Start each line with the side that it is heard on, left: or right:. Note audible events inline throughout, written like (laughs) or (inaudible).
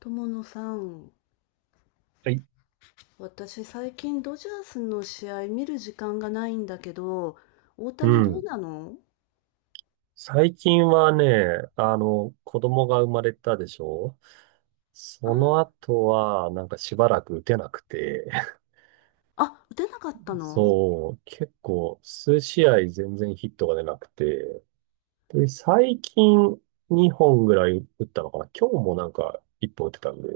left: 友野さん、
right: はい。
left: 私最近ドジャースの試合見る時間がないんだけど、大
right: う
left: 谷どう
right: ん。
left: なの？
right: 最近はね、子供が生まれたでしょ。
left: あ
right: その後は、なんかしばらく打てなくて、
left: あ、打てなかったの？
right: そう、結構、数試合全然ヒットが出なくて、で、最近2本ぐらい打ったのかな。今日もなんか1本打てたんで、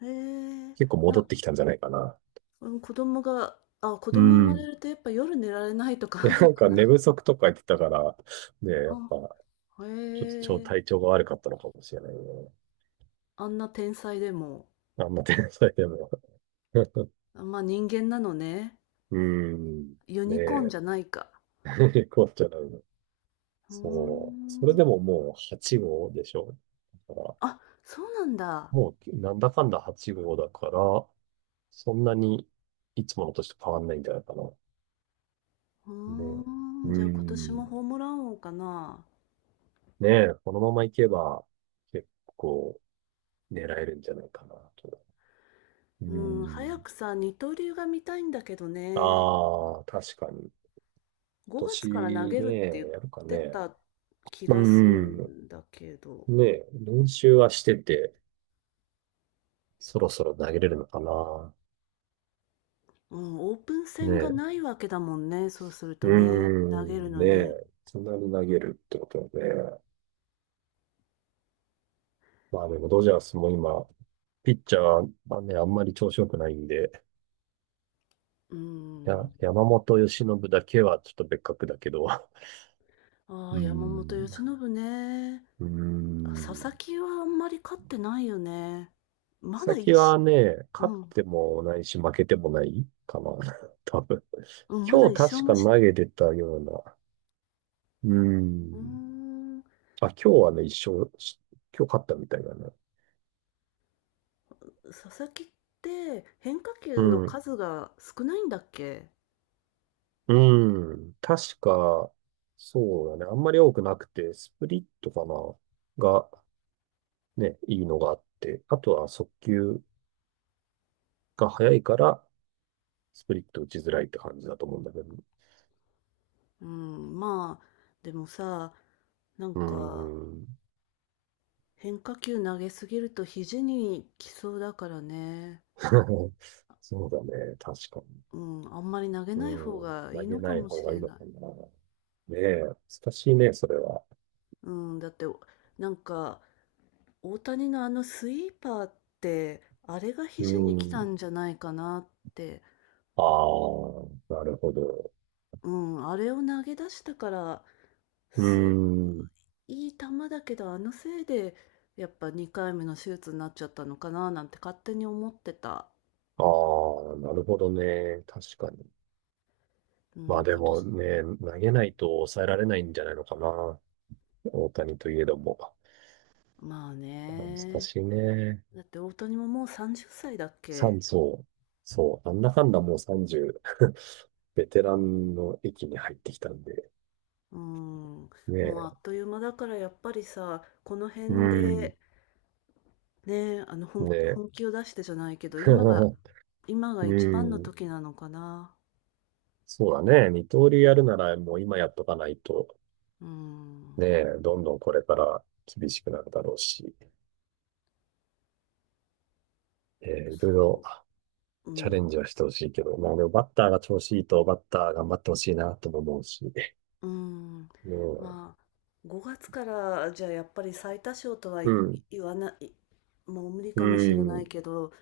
left: へえ、
right: 結構戻っ
left: な、
right: てきたんじゃないかな。
left: うん、子供が、あ、子
right: う
left: 供生まれ
right: ん。
left: るとやっぱ夜寝られないとか (laughs)
right: で、
left: ある
right: な
left: の
right: ん
left: か
right: か寝
left: な
right: 不足とか言ってたから、ね、やっぱ、
left: あ、
right: ちょっと超
left: へえ、
right: 体調が悪かったのかもしれないね。
left: あんな天才でも、
right: あんな天才でも。(laughs)
left: まあ人間なのね。
right: うん。
left: ユ
right: ね
left: ニコーンじ
right: え。
left: ゃないか。
right: (laughs) 困っちゃうな。
left: うー
right: そう。それ
left: ん。
right: でももう8号でしょ。だから、
left: あ、そうなんだ。
right: もうなんだかんだ8号だから、そんなにいつもの年と変わんないんじゃないかな。
left: う
right: ねえ。
left: ーん、
right: う
left: じゃあ今年も
right: ん。
left: ホームラン王かな。
right: ねえ、このままいけば結構狙えるんじゃないかなと。う
left: うん、早
right: ん。
left: くさ、二刀流が見たいんだけどね。
right: ああ、確かに。
left: 5月から投
right: 年
left: げるっ
right: ね、
left: て言っ
right: やるか
left: て
right: ね。
left: た気
right: う
left: がする
right: ん。
left: んだけど。
right: ねえ、練習はしてて、そろそろ投げれるのかな。
left: うん、オープン
right: ね
left: 戦が
right: え。
left: ないわけだもんね。そうする
right: う
left: と
right: ー
left: ね、投げる
right: ん、
left: の
right: ね
left: に。
right: え。そんなに投げるってことで、まあでもドジャースも今、ピッチャーはね、あんまり調子良くないんで、
left: う
right: や、
left: ん。
right: 山本由伸だけはちょっと別格だけど、う
left: あ
right: ー
left: あ、山本由
right: ん、
left: 伸ね。
right: うー
left: あ、佐々
right: ん。
left: 木はあんまり勝ってないよね。まだ
right: 先
left: 一
right: は
left: し、
right: ね、勝
left: う
right: っ
left: ん、
right: てもないし負けてもないかな、(laughs) 多分。
left: うん、まだ
right: 今
left: 一勝
right: 日確
left: も
right: か
left: し、
right: 投げてたような、うー
left: うー
right: ん。
left: ん、
right: あ、今日はね、一勝し、今日勝ったみたいだな。
left: 佐々木って変化
right: う
left: 球の
right: ん。
left: 数が少ないんだっけ？
right: うん。確か、そうだね。あんまり多くなくて、スプリットかなが、ね、いいのがあって、あとは速球が速いから、スプリット打ちづらいって感じだと思うんだけど。
left: うん、まあ、でもさ、なん
right: うー
left: か
right: ん。
left: 変化球投げすぎると肘にきそうだからね。
right: (laughs) そうだね。確かに。
left: うん、あんまり投げ
right: う
left: ない方
right: ん。
left: がい
right: 投
left: い
right: げ
left: のか
right: ない
left: も
right: 方
left: し
right: が
left: れ
right: いいのか
left: ない。
right: な。ねえ、難しいね、それは。
left: うん、だって、なんか大谷のあのスイーパーって、あれが
right: う
left: 肘に来た
right: ん。
left: んじゃないかなって。
right: ああ、なるほど。
left: うん、あれを投げ出したから、
right: う
left: す、
right: ん。
left: いい球だけど、あのせいで、やっぱ2回目の手術になっちゃったのかななんて勝手に思ってた。
right: ああ、なるほどね。確かに。
left: うん、
right: まあ
left: 今
right: でも
left: 年
right: ね、投げないと抑えられないんじゃないのかな。大谷といえども。
left: まあ
right: 難
left: ね。
right: しいね。
left: だって大谷ももう30歳だっ
right: 三
left: け？
right: 層。そう。なんだかんだもう30、ベテランの域に入ってきたんで。
left: うん。
right: ね
left: もうあ
right: え。
left: っという間だからやっぱりさ、この
right: う
left: 辺
right: ん。
left: でね、
right: ねえ。
left: 本気を出してじゃないけど、今が、
right: (laughs)
left: 今が
right: う
left: 一番の
right: ん。
left: 時なのかな。
right: そうだね。二刀流やるならもう今やっとかないと、
left: うん。
right: ねえ、どんどんこれから厳しくなるだろうし、いろいろ
left: そう。う
right: チャレ
left: ん。
right: ンジはしてほしいけど、まあでもバッターが調子いいとバッター頑張ってほしいなとも思うし。ね
left: うん。
right: え、
left: まあ、5月からじゃあやっぱり最多勝とは
right: う
left: い
right: ん、
left: 言わない、もう無理
right: う
left: かもしれない
right: ん、
left: けど、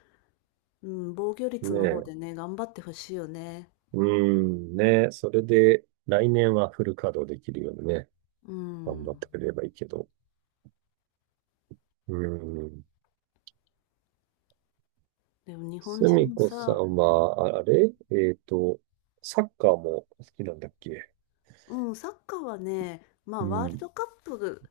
left: うん、防御率
right: ね
left: の方
right: え、
left: でね、頑張ってほしいよね。
right: うん、ねえ、それで来年はフル稼働できるようにね、
left: う
right: 頑張っ
left: ん。
right: てくれればいいけど。うん。
left: でも日本
right: す
left: 人
right: み
left: も
right: こさ
left: さ、
right: んは、あ、あれえっと、サッカーも好きなんだっけ？
left: うん、サッカーはね、ま
right: う
left: あワール
right: ん。
left: ドカップ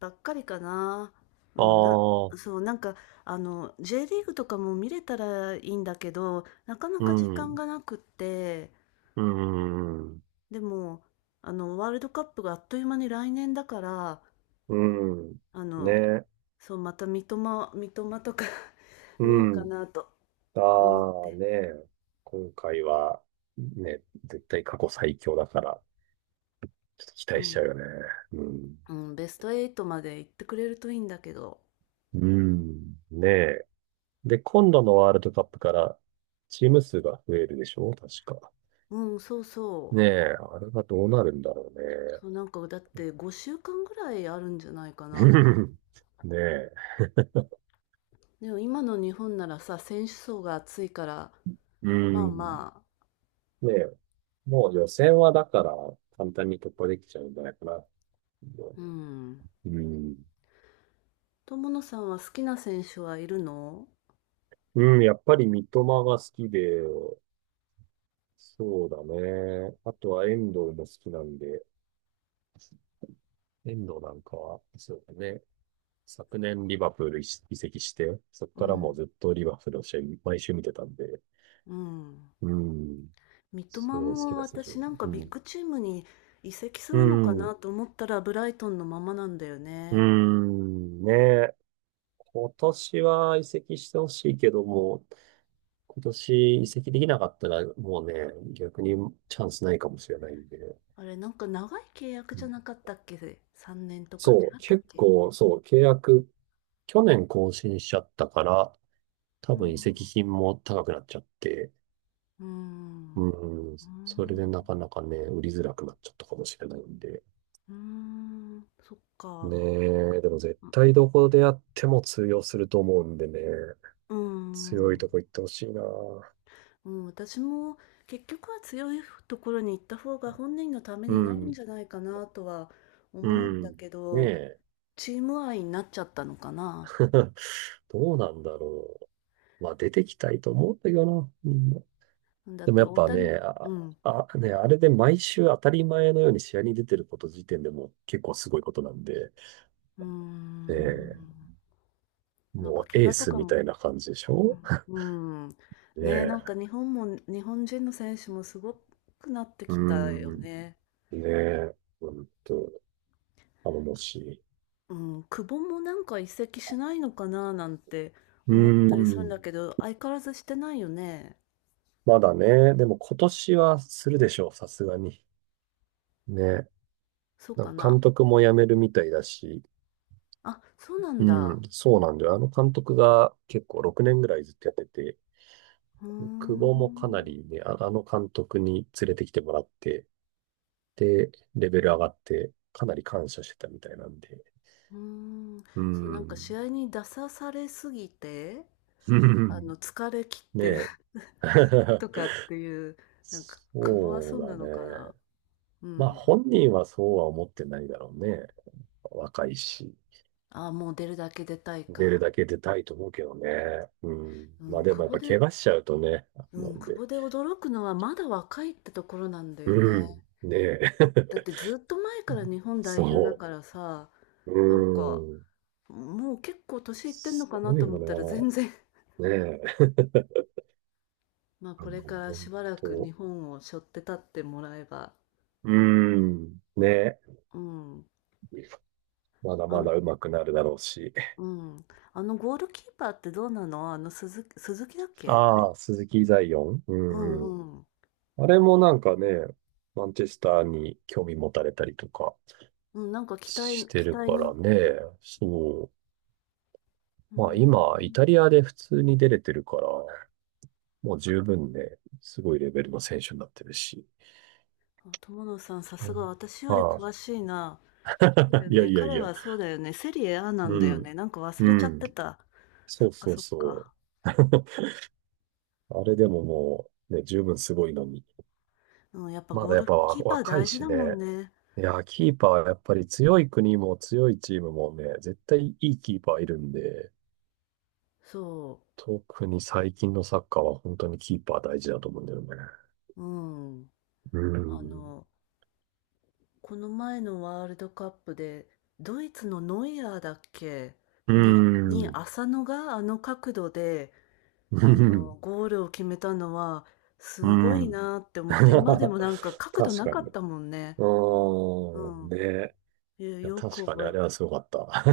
left: ばっかりかな。う
right: あ
left: ん、な、
right: あ、
left: そう、なんか、あの、J リーグとかも見れたらいいんだけど、なかな
right: う
left: か時間
right: ん、
left: がなくって、
right: うん、
left: でも、あの、ワールドカップがあっという間に来年だから、
right: うん、
left: あ
right: ね
left: の、
right: え、
left: そう、また三笘とか (laughs)
right: う
left: 見ようか
right: ん。
left: なと思っ
right: ああ、
left: て、
right: ねえ、今回は、ね、絶対過去最強だから、ちょっと期
left: う
right: 待しちゃ
left: ん、
right: うよね。うん。
left: うん、ベスト8まで行ってくれるといいんだけど、
right: うん。ねえ。で、今度のワールドカップからチーム数が増えるでしょ確か。
left: うん、そうそ
right: ね
left: う。
right: え。あれがどうなるんだろうね。
left: そう、なんかだって5週間ぐらいあるんじゃないか
right: (laughs)
left: な。
right: ねえ。
left: でも今の日本ならさ、選手層が厚いから、
right: う
left: まあ
right: ん。
left: まあ、
right: ねえ。もう予選はだから簡単に突破できちゃうんじゃないかな。
left: うん。
right: うん。
left: 友野さんは好きな選手はいるの？
right: うん、やっぱり三笘が好きで、そうだね。あとは遠藤も好きなんで、遠藤なんかは、そうだね。昨年リバプール移籍して、そこ
left: う
right: からもう
left: ん、
right: ずっとリバプールの試合毎週見てたんで、
left: うん。
right: うん、
left: 三
right: すご
left: 笘
right: い好き
left: も
right: だ選手。
left: 私なんか
right: う
left: ビッ
right: ん。
left: グチームに移籍す
right: う
left: るのかな
right: ん。
left: と思ったらブライトンのままなんだよ
right: う
left: ね。
right: ん。ねえ。今年は移籍してほしいけども、今年移籍できなかったらもうね、逆にチャンスないかもしれないんで。
left: あれなんか長い契約
right: う
left: じゃ
right: ん、
left: なかったっけ？ 3 年とか違
right: そう、
left: ったっ
right: 結
left: け？
right: 構、そう、契約、去年更新しちゃったから、多
left: う
right: 分
left: ん、
right: 移籍金も高くなっちゃって、
left: うん、
right: うん、
left: う
right: それ
left: ん、
right: でなかなかね、売りづらくなっちゃったかもしれないんで。
left: うん、そっ
right: ね
left: か。
right: え、でも絶対どこでやっても通用すると思うんでね、
left: うー
right: 強い
left: ん。
right: とこ行ってほしいな。
left: うん、私も結局は強いところに行った方が本人のため
right: う
left: になるん
right: ん、
left: じゃないかなとは
right: う
left: 思うんだ
right: ん。
left: け
right: ね
left: ど、
right: え、
left: チーム愛になっちゃったのかな。
right: (laughs) どうなんだろう。まあ出てきたいと思うんだけどな。みんな
left: だっ
right: でも
left: て
right: やっ
left: 大
right: ぱ
left: 谷、
right: ね、
left: う
right: あ、
left: ん、
right: あ、ね、あれで毎週当たり前のように試合に出てること時点でもう結構すごいことなんで、
left: うー
right: ねえ、
left: ん、なんか
right: もう
left: 怪
right: エー
left: 我と
right: ス
left: か
right: み
left: も、
right: たいな感じでしょ。
left: うん、うん、
right: ね
left: ねえ、
right: え。
left: なんか日本も、日本人の選手もすごくなって
right: う
left: きたよ
right: ん。
left: ね。
right: ねえ、ほんと、頼もしい。
left: うん、久保もなんか移籍しないのかななんて
right: う
left: 思った
right: ー
left: りするん
right: ん。
left: だけど、相変わらずしてないよね。
right: まだね、でも今年はするでしょう、さすがに。ね。
left: そう
right: な
left: か
right: んか
left: な。
right: 監督も辞めるみたいだし、
left: あ、そうなん
right: う
left: だ。
right: ん、そうなんだよ。あの監督が結構6年ぐらいずっとやってて、
left: うー
right: 久保もかな
left: ん
right: りね、あ、あの監督に連れてきてもらって、で、レベル上がって、かなり感謝してたみたいなんで。
left: うんうーん。
right: う
left: そう、なんか試
right: ん。
left: 合に出さされすぎて、あの、疲れ切
right: (laughs)
left: っ
right: ね
left: てる
right: え。
left: (laughs)
right: (laughs)
left: とかっていう、なんか、久保は
right: そ
left: そ
right: う
left: うな
right: だね。
left: のかな。う
right: まあ
left: ん。
right: 本人はそうは思ってないだろうね。若いし。
left: あ、もう出るだけ出たい
right: 出る
left: か。
right: だけ出たいと思うけどね。うん。
left: う
right: まあ
left: ん、
right: でも
left: 久
right: やっ
left: 保
right: ぱ
left: で、
right: 怪我しちゃうとね、
left: う
right: な
left: ん、
right: ん
left: 久
right: で。
left: 保で驚くのはまだ若いってところなんだよ
right: う
left: ね。
right: ん。ねえ。
left: だってずっと前から日
right: (laughs)
left: 本代表だ
right: そ
left: からさ、
right: う。
left: なんか、
right: うん。
left: もう結構年いってんの
right: す
left: かな
right: ごい
left: と思ったら
right: よ
left: 全然
right: な。ねえ。
left: まあ、
right: あ
left: これ
right: の
left: から
right: 本
left: しばらく日
right: 当。
left: 本を背負って立ってもらえば、
right: うん。ねえ。
left: うん。
right: まだ
left: あ
right: ま
left: ん
right: だ上手くなるだろうし。
left: うん。あのゴールキーパーってどうなの？あの鈴木だっけ？あれ？
right: ああ、鈴木ザイオン。う
left: う
right: んう
left: んう
right: ん。
left: ん。
right: あれもなんかね、マンチェスターに興味持たれたりとか。
left: うん、なんか期待
right: して
left: 期
right: る
left: 待
right: から
left: の
right: ね。そ
left: う
right: う。まあ
left: ん。
right: 今、イタリアで普通に出れてるから、もう十分ね、すごいレベルの選手になってるし。
left: あ、友野さん、さ
right: う
left: すが
right: ん、
left: 私より
right: あ
left: 詳しいな。
right: あ、
left: そうだ
right: (laughs)
left: よ
right: いや
left: ね、
right: いやい
left: 彼
right: や。
left: はそうだよね、セリエ A なん
right: う
left: だよ
right: ん。
left: ね。なんか忘
right: う
left: れちゃっ
right: ん。
left: てた。
right: そ
left: そ
right: う
left: っか
right: そう
left: そっ
right: そう。
left: か。
right: (laughs) あれでももう、ね、十分すごいのに。
left: うん、やっぱ
right: ま
left: ゴ
right: だ
left: ー
right: やっ
left: ル
right: ぱわ
left: キーパー
right: 若い
left: 大事
right: し
left: だもん
right: ね。
left: ね。
right: いや、キーパーはやっぱり強い国も強いチームもね、絶対いいキーパーいるんで、
left: そ
right: 特に最近のサッカーは本当にキーパー大事だと思うんだよね。
left: う。うん。
right: う
left: あ
right: ん。
left: のこの前のワールドカップで、ドイツのノイアーだっけ？
right: うー
left: に、
right: ん。
left: 浅野があの角度で、
right: う
left: あの、
right: ん
left: ゴールを決めたのは、
right: う
left: すごい
right: ん。
left: なって思っ
right: (laughs)
left: て、今でもなんか角度
right: 確
left: な
right: か
left: か
right: に。
left: ったもんね。
right: う
left: う
right: ーん。
left: ん。
right: ね。
left: いや
right: いや、
left: よ
right: 確
left: く
right: かに
left: 覚
right: あ
left: え
right: れは
left: て、
right: すごかった。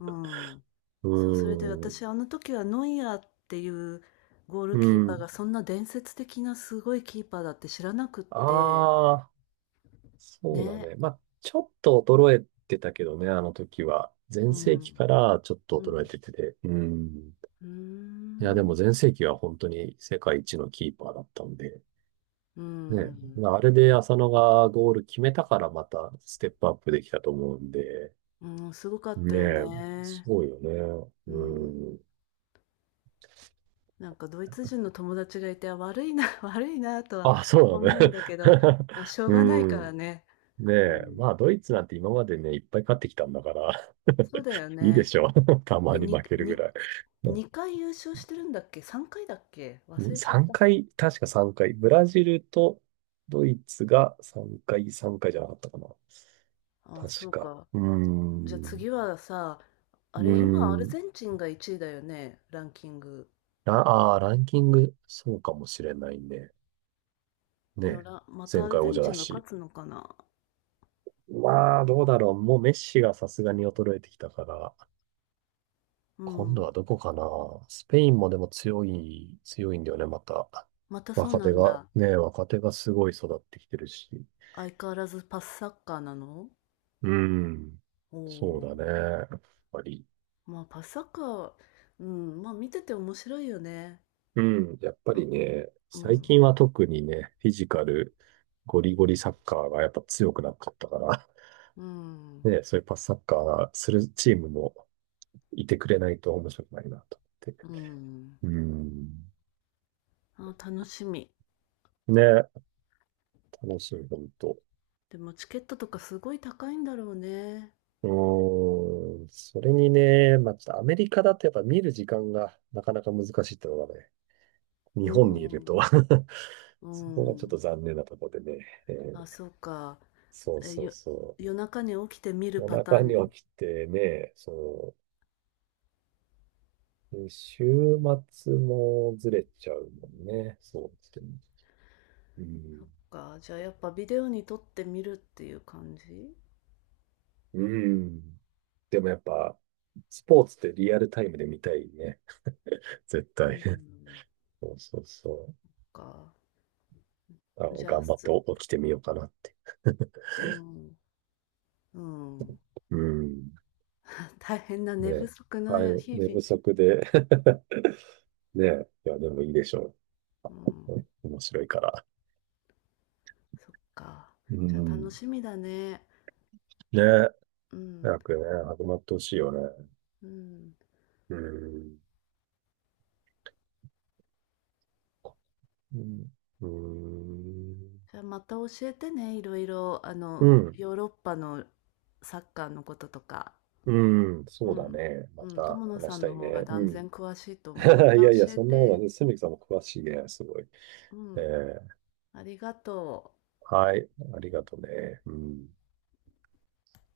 left: うん。
right: (laughs) う
left: そう、それで
right: ーん。
left: 私、あの時はノイアーっていうゴール
right: う
left: キーパー
right: ん。
left: がそんな伝説的なすごいキーパーだって知らなくって、
right: ああ、そうだ
left: ね。
right: ね。まあ、ちょっと衰えてたけどね、あの時は。
left: う
right: 全盛期か
left: ん。
right: らちょっと
left: う
right: 衰え
left: ん。
right: てて。うん。
left: うー
right: いや、でも
left: ん。
right: 全盛期は本当に世界一のキーパーだったんで。
left: うー
right: ね。
left: ん。
right: まあ、あれで浅野がゴール決めたからまたステップアップできたと思うんで。
left: うん、すごかった
right: ね
left: よ
right: え、
left: ね。
right: そうよね。
left: うん。
right: うん。
left: なんかドイツ人の友達がいて、あ、悪いな、(laughs) 悪いなとは
right: あ、そう
left: 思
right: だ
left: うん
right: ね。
left: だけど、
right: (laughs)
left: まあしょうがないか
right: う
left: ら
right: ん。
left: ね。
right: ね
left: う
right: え、
left: ん。
right: まあ、ドイツなんて今までね、いっぱい勝ってきたんだから、
left: そうだよ
right: (laughs) いいで
left: ね。
right: しょう。(laughs) たま
left: で、
right: に負けるぐらい。うん。
left: 2回優勝してるんだっけ？3回だっけ？忘れちゃっ
right: 3
left: た。
right: 回、確か3回。ブラジルとドイツが3回、3回じゃなかったかな。
left: あ、そ
right: 確
left: う
right: か。
left: か。
right: うー
left: じゃあ
right: ん。
left: 次はさ、
right: う
left: あ
right: ー
left: れ、今アル
right: ん。
left: ゼンチンが1位だよね、ランキング。
right: ああ、ランキング、そうかもしれないね。ね
left: でも
right: え。
left: らまたア
right: 前
left: ル
right: 回
left: ゼ
right: 王
left: ン
right: 者
left: チ
right: だ
left: ンが
right: し。
left: 勝つのかな？
right: まあ、どうだろう。もうメッシがさすがに衰えてきたから、
left: う
right: 今度
left: ん。
right: はどこかな。スペインもでも強いんだよね、また。
left: またそう
right: 若
left: な
right: 手
left: ん
right: が、
left: だ。
right: ね、若手がすごい育ってきてるし。
left: 相変わらずパスサッカーなの？
right: うん。
left: お
right: そうだね。
left: お
right: やっぱり。
left: ー。まあパスサッカー、うん、まあ見てて面白いよね。
right: うん。やっぱ
left: う、
right: りね、
left: う
right: 最
left: ん、
right: 近は特にね、フィジカル、ゴリゴリサッカーがやっぱ強くなかったから、
left: う
right: (laughs)
left: ん、
right: ね、そういうパスサッカーするチームもいてくれないと面白くないなと思っ
left: う
right: て。
left: ん。
right: うん。
left: あ、楽しみ。
right: ね、楽しい、本当。
left: でもチケットとかすごい高いんだろうね。
right: うーん。それにね、まあ、ちょっとアメリカだとやっぱ見る時間がなかなか難しいってのがね、
left: う
right: 日本にいると
left: ん、う
right: (laughs) そこがちょっと
left: ん。
right: 残念なところでね、
left: あ、そうか。
right: そう
left: え、
right: そう
left: よ、
right: そ
left: 夜中に起きて見
right: う。
left: る
right: 夜
left: パター
right: 中に
left: ン。
right: 起きてね、そう、で週末もずれちゃうもんね、そうですね。う
left: そ
right: ん。
left: っか。じゃあやっぱビデオに撮って見るっていう感じ？
right: うん。でもやっぱ、スポーツってリアルタイムで見たいね、絶
left: う
right: 対。(laughs)
left: ん。
right: そうそうそう。
left: か。
right: あの、
left: じゃあ、
right: 頑張って
left: す、
right: 起きてみようかなって。(laughs)
left: うん、うん。
right: うん。
left: 大変な
right: ね
left: 寝不
right: え。
left: 足
right: はい、
left: の日
right: 寝不
left: 々。
right: 足で。 (laughs) ねえ。いや、でもいいでしょ
left: うん、
right: う。(laughs) 面白いから。
left: そっか。
right: う
left: じゃあ楽
right: ん。
left: しみだね。
right: ねえ。
left: うん、
right: 早くね、始まってほしいよね。
left: うん。
right: うん。うん。うん。
left: じゃあまた教えてね、いろいろ、あの、
right: う
left: ヨーロッパのサッカーのこととか。
right: ん、うん、
left: う
right: そうだ
left: ん。
right: ね。ま
left: うん、
right: た
left: 友野さ
right: 話し
left: ん
right: た
left: の
right: い
left: 方が
right: ね。う
left: 断
right: ん。
left: 然詳しいと思う。ま
right: (laughs)
left: た
right: いやいや、
left: 教え
right: そんなことは
left: て。
right: ね、すみきさんも詳しいね、すごい。
left: う
right: え
left: ん。
right: ー
left: ありがとう。
right: はい、ありがとね。うん。